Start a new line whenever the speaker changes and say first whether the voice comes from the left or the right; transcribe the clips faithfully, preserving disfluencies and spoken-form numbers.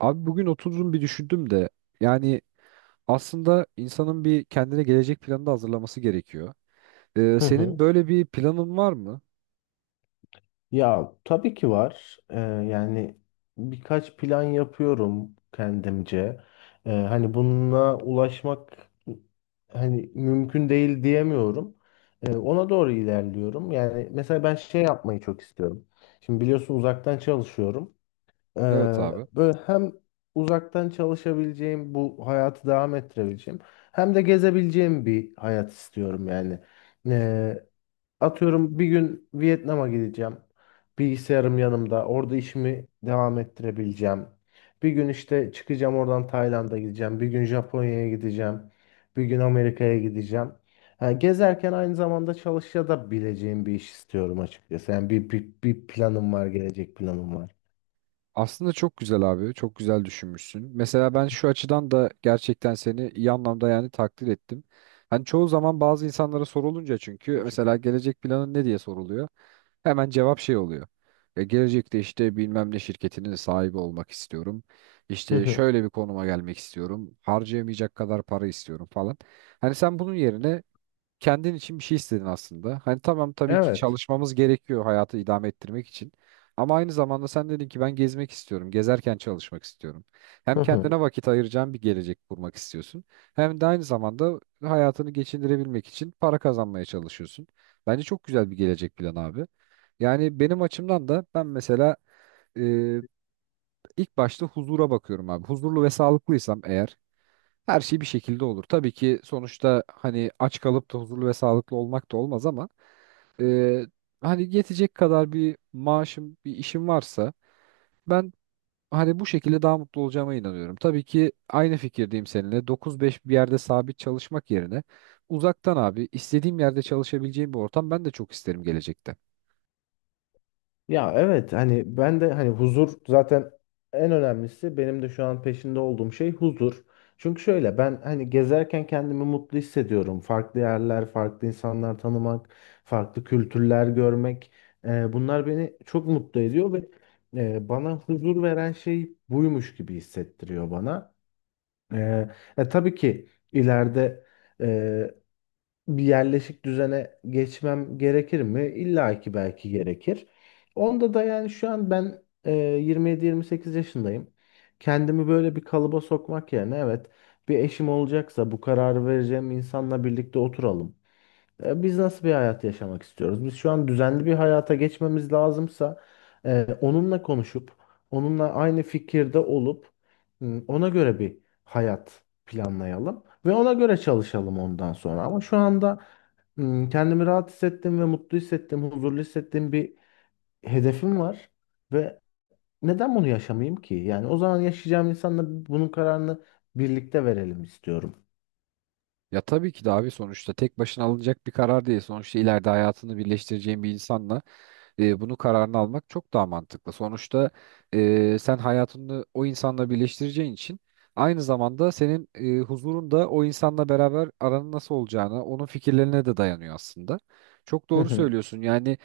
right: Abi bugün oturdum bir düşündüm de yani aslında insanın bir kendine gelecek planı da hazırlaması gerekiyor. Ee,
left: Hı
right: senin
left: hı.
right: böyle bir planın var mı?
left: Ya tabii ki var. Ee, yani birkaç plan yapıyorum kendimce. Ee, hani bununla ulaşmak hani mümkün değil diyemiyorum. Ee, ona doğru ilerliyorum. Yani mesela ben şey yapmayı çok istiyorum. Şimdi biliyorsun uzaktan çalışıyorum. Ee,
right: Evet abi.
left: Böyle hem uzaktan çalışabileceğim, bu hayatı devam ettirebileceğim, hem de gezebileceğim bir hayat istiyorum yani. Ee, Atıyorum bir gün Vietnam'a gideceğim. Bilgisayarım yanımda. Orada işimi devam ettirebileceğim. Bir gün işte çıkacağım oradan Tayland'a gideceğim. Bir gün Japonya'ya gideceğim. Bir gün Amerika'ya gideceğim. Ha, gezerken aynı zamanda çalışa da bileceğim bir iş istiyorum açıkçası. Yani bir, bir, bir planım var, gelecek planım var.
right: Aslında çok güzel abi. Çok güzel düşünmüşsün. Mesela ben şu açıdan da gerçekten seni iyi anlamda yani takdir ettim. Hani çoğu zaman bazı insanlara sorulunca çünkü mesela gelecek planın ne diye soruluyor. Hemen cevap şey oluyor. E, gelecekte işte bilmem ne şirketinin sahibi olmak istiyorum.
left: Hı
right: İşte
left: hı.
right: şöyle bir konuma gelmek istiyorum. Harcayamayacak kadar para istiyorum falan. Hani sen bunun yerine kendin için bir şey istedin aslında. Hani tamam tabii ki
left: Evet.
right: çalışmamız gerekiyor hayatı idame ettirmek için. Ama aynı zamanda sen dedin ki ben gezmek istiyorum. Gezerken çalışmak istiyorum.
left: Hı
right: Hem
left: hı.
right: kendine vakit ayıracağın bir gelecek kurmak istiyorsun. Hem de aynı zamanda hayatını geçindirebilmek için para kazanmaya çalışıyorsun. Bence çok güzel bir gelecek planı abi. Yani benim açımdan da ben mesela e, ilk başta huzura bakıyorum abi. Huzurlu ve sağlıklıysam eğer her şey bir şekilde olur. Tabii ki sonuçta hani aç kalıp da huzurlu ve sağlıklı olmak da olmaz ama e, hani yetecek kadar bir maaşım, bir işim varsa ben hani bu şekilde daha mutlu olacağıma inanıyorum. Tabii ki aynı fikirdeyim seninle. dokuz beş bir yerde sabit çalışmak yerine uzaktan abi istediğim yerde çalışabileceğim bir ortam ben de çok isterim gelecekte.
left: Ya evet hani ben de hani huzur zaten en önemlisi benim de şu an peşinde olduğum şey huzur. Çünkü şöyle ben hani gezerken kendimi mutlu hissediyorum. Farklı yerler, farklı insanlar tanımak, farklı kültürler görmek. E, bunlar beni çok mutlu ediyor ve e, bana huzur veren şey buymuş gibi hissettiriyor bana. E, e, tabii ki ileride bir yerleşik düzene geçmem gerekir mi? İlla ki belki gerekir. Onda da yani şu an ben e, yirmi yedi yirmi sekiz yaşındayım. Kendimi böyle bir kalıba sokmak yerine evet bir eşim olacaksa bu kararı vereceğim insanla birlikte oturalım. E, biz nasıl bir hayat yaşamak istiyoruz? Biz şu an düzenli bir hayata geçmemiz lazımsa e, onunla konuşup onunla aynı fikirde olup m, ona göre bir hayat planlayalım ve ona göre çalışalım ondan sonra. Ama şu anda Hmm, kendimi rahat hissettim ve mutlu hissettim, huzurlu hissettiğim bir hedefim var ve neden bunu yaşamayayım ki? Yani o zaman yaşayacağım insanla bunun kararını birlikte verelim istiyorum.
right: Ya tabii ki de abi, sonuçta tek başına alınacak bir karar değil. Sonuçta ileride hayatını birleştireceğim bir insanla e, bunu kararını almak çok daha mantıklı. Sonuçta e, sen hayatını o insanla birleştireceğin için aynı zamanda senin e, huzurun da o insanla beraber aranın nasıl olacağına, onun fikirlerine de dayanıyor aslında. Çok
left: Hı
right: doğru
left: hı.
right: söylüyorsun. Yani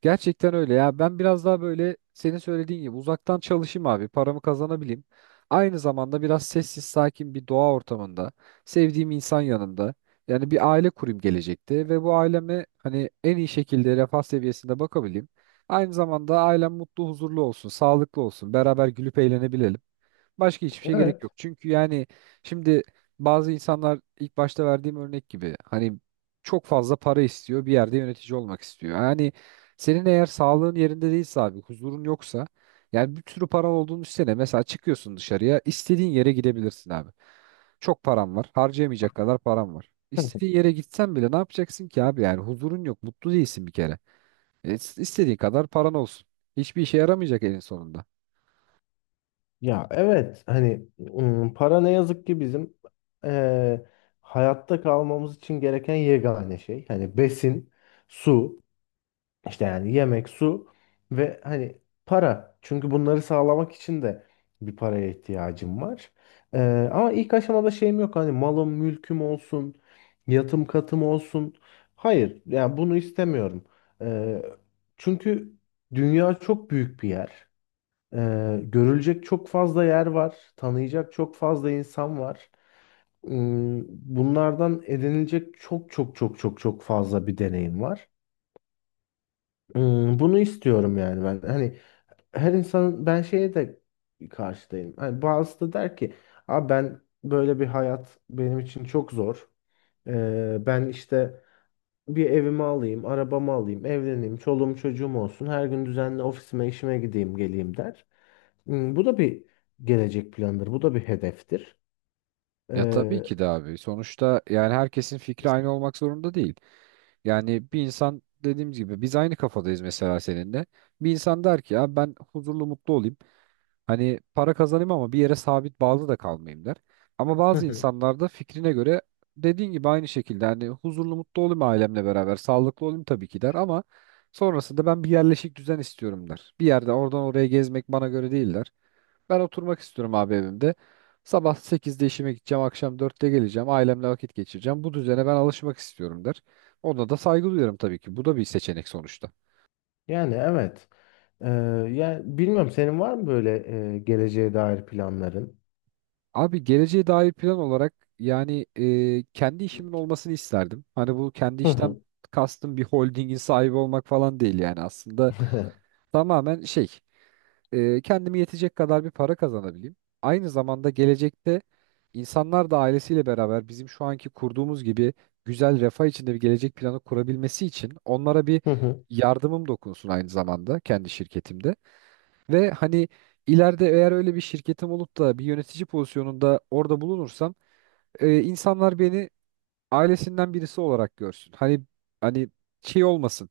right: gerçekten öyle ya. Ben biraz daha böyle senin söylediğin gibi uzaktan çalışayım abi. Paramı kazanabileyim. Aynı zamanda biraz sessiz sakin bir doğa ortamında, sevdiğim insan yanında. Yani bir aile kurayım gelecekte ve bu aileme hani en iyi şekilde refah seviyesinde bakabileyim. Aynı zamanda ailem mutlu, huzurlu olsun, sağlıklı olsun. Beraber gülüp eğlenebilelim. Başka hiçbir şey gerek
left: Evet.
right: yok. Çünkü yani şimdi bazı insanlar ilk başta verdiğim örnek gibi hani çok fazla para istiyor, bir yerde yönetici olmak istiyor. Yani senin eğer sağlığın yerinde değilse abi, huzurun yoksa yani bir sürü paran olduğunu düşünsene. Mesela çıkıyorsun dışarıya, istediğin yere gidebilirsin abi. Çok param var, harcayamayacak kadar param var.
left: Hı hı.
right: İstediğin yere gitsen bile ne yapacaksın ki abi, yani huzurun yok, mutlu değilsin bir kere. E, istediğin kadar paran olsun. Hiçbir işe yaramayacak elin sonunda.
left: Ya evet hani ım, para ne yazık ki bizim eee, hayatta kalmamız için gereken yegane şey. Hani besin, su. İşte yani yemek, su ve hani para. Çünkü bunları sağlamak için de bir paraya ihtiyacım var. Ee, ama ilk aşamada şeyim yok. Hani malım, mülküm olsun, yatım katım olsun. Hayır, yani bunu istemiyorum. Ee, Çünkü dünya çok büyük bir yer. Ee, görülecek çok fazla yer var. Tanıyacak çok fazla insan var. Hmm, Bunlardan edinilecek çok çok çok çok çok fazla bir deneyim var. Hmm, bunu istiyorum yani ben. Hani her insanın ben şeye de karşıdayım. Hani bazısı da der ki abi ben böyle bir hayat benim için çok zor. Ee, ben işte bir evimi alayım, arabamı alayım, evleneyim, çoluğum çocuğum olsun. Her gün düzenli ofisime, işime gideyim, geleyim der. Hmm, bu da bir gelecek planıdır. Bu da bir hedeftir.
right: Ya tabii
left: Ee,
right: ki de abi. Sonuçta yani herkesin fikri
left: Kesin.
right: aynı olmak zorunda değil. Yani bir insan dediğimiz gibi biz aynı kafadayız mesela seninle. Bir insan der ki ya ben huzurlu mutlu olayım. Hani para kazanayım ama bir yere sabit bağlı da kalmayayım der. Ama
left: Hı
right: bazı
left: hı.
right: insanlar da fikrine göre dediğin gibi aynı şekilde hani huzurlu mutlu olayım ailemle beraber sağlıklı olayım tabii ki der ama sonrasında ben bir yerleşik düzen istiyorum der. Bir yerde oradan oraya gezmek bana göre değil der. Ben oturmak istiyorum abi evimde. Sabah sekizde işime gideceğim, akşam dörtte geleceğim, ailemle vakit geçireceğim. Bu düzene ben alışmak istiyorum der. Ona da saygı duyuyorum tabii ki. Bu da bir seçenek sonuçta.
left: Yani evet. Ee, Yani bilmiyorum senin var mı böyle e, geleceğe dair planların?
right: Abi geleceğe dair plan olarak yani e, kendi işimin olmasını isterdim. Hani bu kendi
left: Hı
right: işten
left: hı.
right: kastım bir holdingin sahibi olmak falan değil, yani aslında tamamen şey e, kendime yetecek kadar bir para kazanabileyim. Aynı zamanda gelecekte insanlar da ailesiyle beraber bizim şu anki kurduğumuz gibi güzel refah içinde bir gelecek planı kurabilmesi için onlara bir
left: Hı hı,
right: yardımım dokunsun aynı zamanda kendi şirketimde. Ve hani ileride eğer öyle bir şirketim olup da bir yönetici pozisyonunda orada bulunursam e, insanlar beni ailesinden birisi olarak görsün. Hani hani şey olmasın.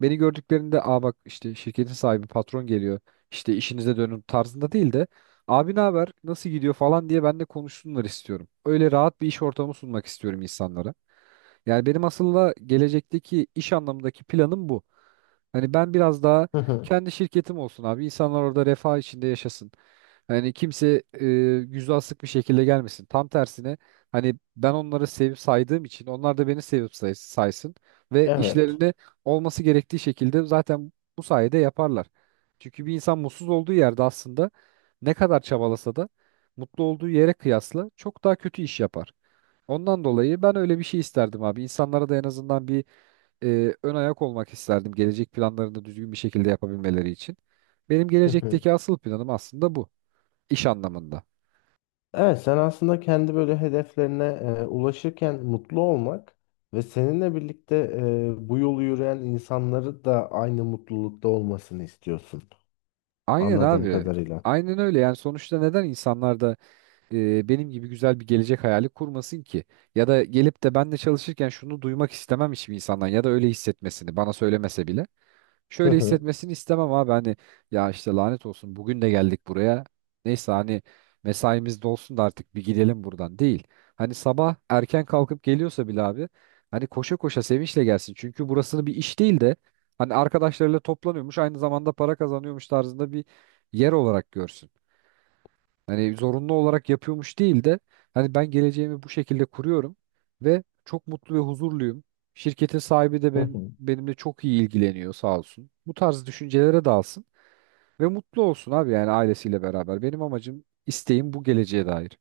right: Beni gördüklerinde aa bak işte şirketin sahibi patron geliyor. İşte işinize dönün tarzında değil de abi ne haber nasıl gidiyor falan diye ben de konuşsunlar istiyorum. Öyle rahat bir iş ortamı sunmak istiyorum insanlara. Yani benim aslında gelecekteki iş anlamındaki planım bu. Hani ben biraz daha
left: hı hı.
right: kendi şirketim olsun abi. İnsanlar orada refah içinde yaşasın. Hani kimse e, yüzü asık bir şekilde gelmesin. Tam tersine hani ben onları sevip saydığım için onlar da beni sevip say saysın ve
left: Evet.
right: işlerinde olması gerektiği şekilde zaten bu sayede yaparlar. Çünkü bir insan mutsuz olduğu yerde aslında ne kadar çabalasa da mutlu olduğu yere kıyasla çok daha kötü iş yapar. Ondan dolayı ben öyle bir şey isterdim abi. İnsanlara da en azından bir e, ön ayak olmak isterdim. Gelecek planlarını düzgün bir şekilde yapabilmeleri için. Benim
left: Hı hı.
right: gelecekteki asıl planım aslında bu. İş anlamında.
left: Evet, sen aslında kendi böyle hedeflerine e, ulaşırken mutlu olmak ve seninle birlikte e, bu yolu yürüyen insanları da aynı mutlulukta olmasını istiyorsun.
right: Aynen
left: Anladığım
right: abi.
left: kadarıyla.
right: Aynen öyle. Yani sonuçta neden insanlar da e, benim gibi güzel bir gelecek hayali kurmasın ki? Ya da gelip de ben de çalışırken şunu duymak istemem hiçbir insandan, ya da öyle hissetmesini bana söylemese bile
left: Hı
right: şöyle
left: hı,
right: hissetmesini istemem abi. Hani ya işte lanet olsun bugün de geldik buraya. Neyse hani mesaimiz dolsun da artık bir gidelim buradan değil. Hani sabah erken kalkıp geliyorsa bile abi hani koşa koşa sevinçle gelsin. Çünkü burasını bir iş değil de hani arkadaşlarıyla toplanıyormuş aynı zamanda para kazanıyormuş tarzında bir yer olarak görsün. Hani zorunlu olarak yapıyormuş değil de hani ben geleceğimi bu şekilde kuruyorum ve çok mutlu ve huzurluyum. Şirketin sahibi de
left: hı
right: benim,
left: hı.
right: benimle çok iyi ilgileniyor sağ olsun. Bu tarz düşüncelere dalsın ve mutlu olsun abi, yani ailesiyle beraber. Benim amacım, isteğim bu geleceğe dair.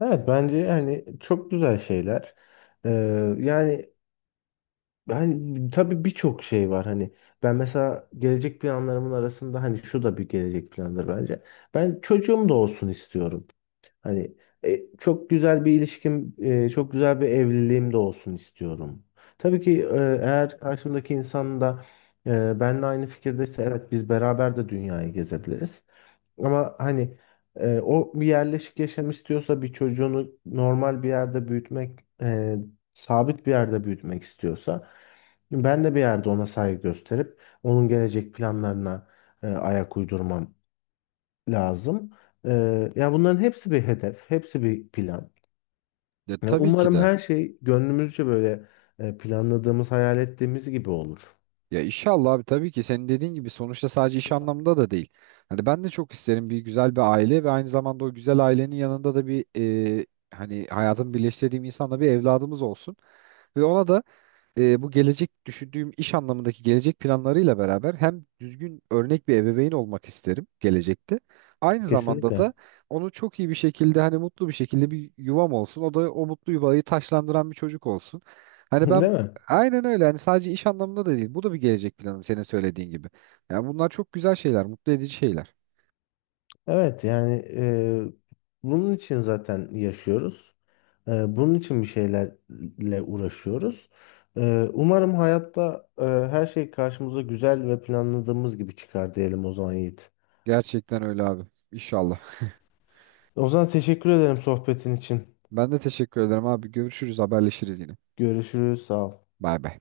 left: Evet bence hani çok güzel şeyler. Ee, yani Ben tabii birçok şey var hani ben mesela gelecek planlarımın arasında hani şu da bir gelecek plandır bence. Ben çocuğum da olsun istiyorum. Hani e, çok güzel bir ilişkim, e, çok güzel bir evliliğim de olsun istiyorum. Tabii ki e, eğer karşımdaki insan da e, benimle aynı fikirdeyse evet biz beraber de dünyayı gezebiliriz. Ama hani e, o bir yerleşik yaşam istiyorsa bir çocuğunu normal bir yerde büyütmek, e, sabit bir yerde büyütmek istiyorsa ben de bir yerde ona saygı gösterip onun gelecek planlarına e, ayak uydurmam lazım. E, ya bunların hepsi bir hedef, hepsi bir plan.
right: Ya
left: Ya
right: tabii ki
left: umarım
right: de.
left: her şey gönlümüzce böyle e, planladığımız, hayal ettiğimiz gibi olur.
right: Ya inşallah abi, tabii ki senin dediğin gibi sonuçta sadece iş anlamında da değil. Hani ben de çok isterim bir güzel bir aile ve aynı zamanda o güzel ailenin yanında da bir e, hani hayatımı birleştirdiğim insanla bir evladımız olsun. Ve ona da e, bu gelecek düşündüğüm iş anlamındaki gelecek planlarıyla beraber hem düzgün örnek bir ebeveyn olmak isterim gelecekte. Aynı zamanda da
left: Kesinlikle.
right: onu çok iyi bir şekilde hani mutlu bir şekilde bir yuvam olsun. O da o mutlu yuvayı taşlandıran bir çocuk olsun. Hani
left: Değil
right: ben
left: mi?
right: aynen öyle, hani sadece iş anlamında da değil. Bu da bir gelecek planı senin söylediğin gibi. Yani bunlar çok güzel şeyler, mutlu edici şeyler.
left: Evet yani e, bunun için zaten yaşıyoruz. Ee, bunun için bir şeylerle uğraşıyoruz. Ee, umarım hayatta e, her şey karşımıza güzel ve planladığımız gibi çıkar diyelim o zaman Yiğit.
right: Gerçekten öyle abi. İnşallah.
left: O zaman teşekkür ederim sohbetin için.
right: Ben de teşekkür ederim abi. Görüşürüz, haberleşiriz yine.
left: Görüşürüz, sağ ol.
right: Bay bay.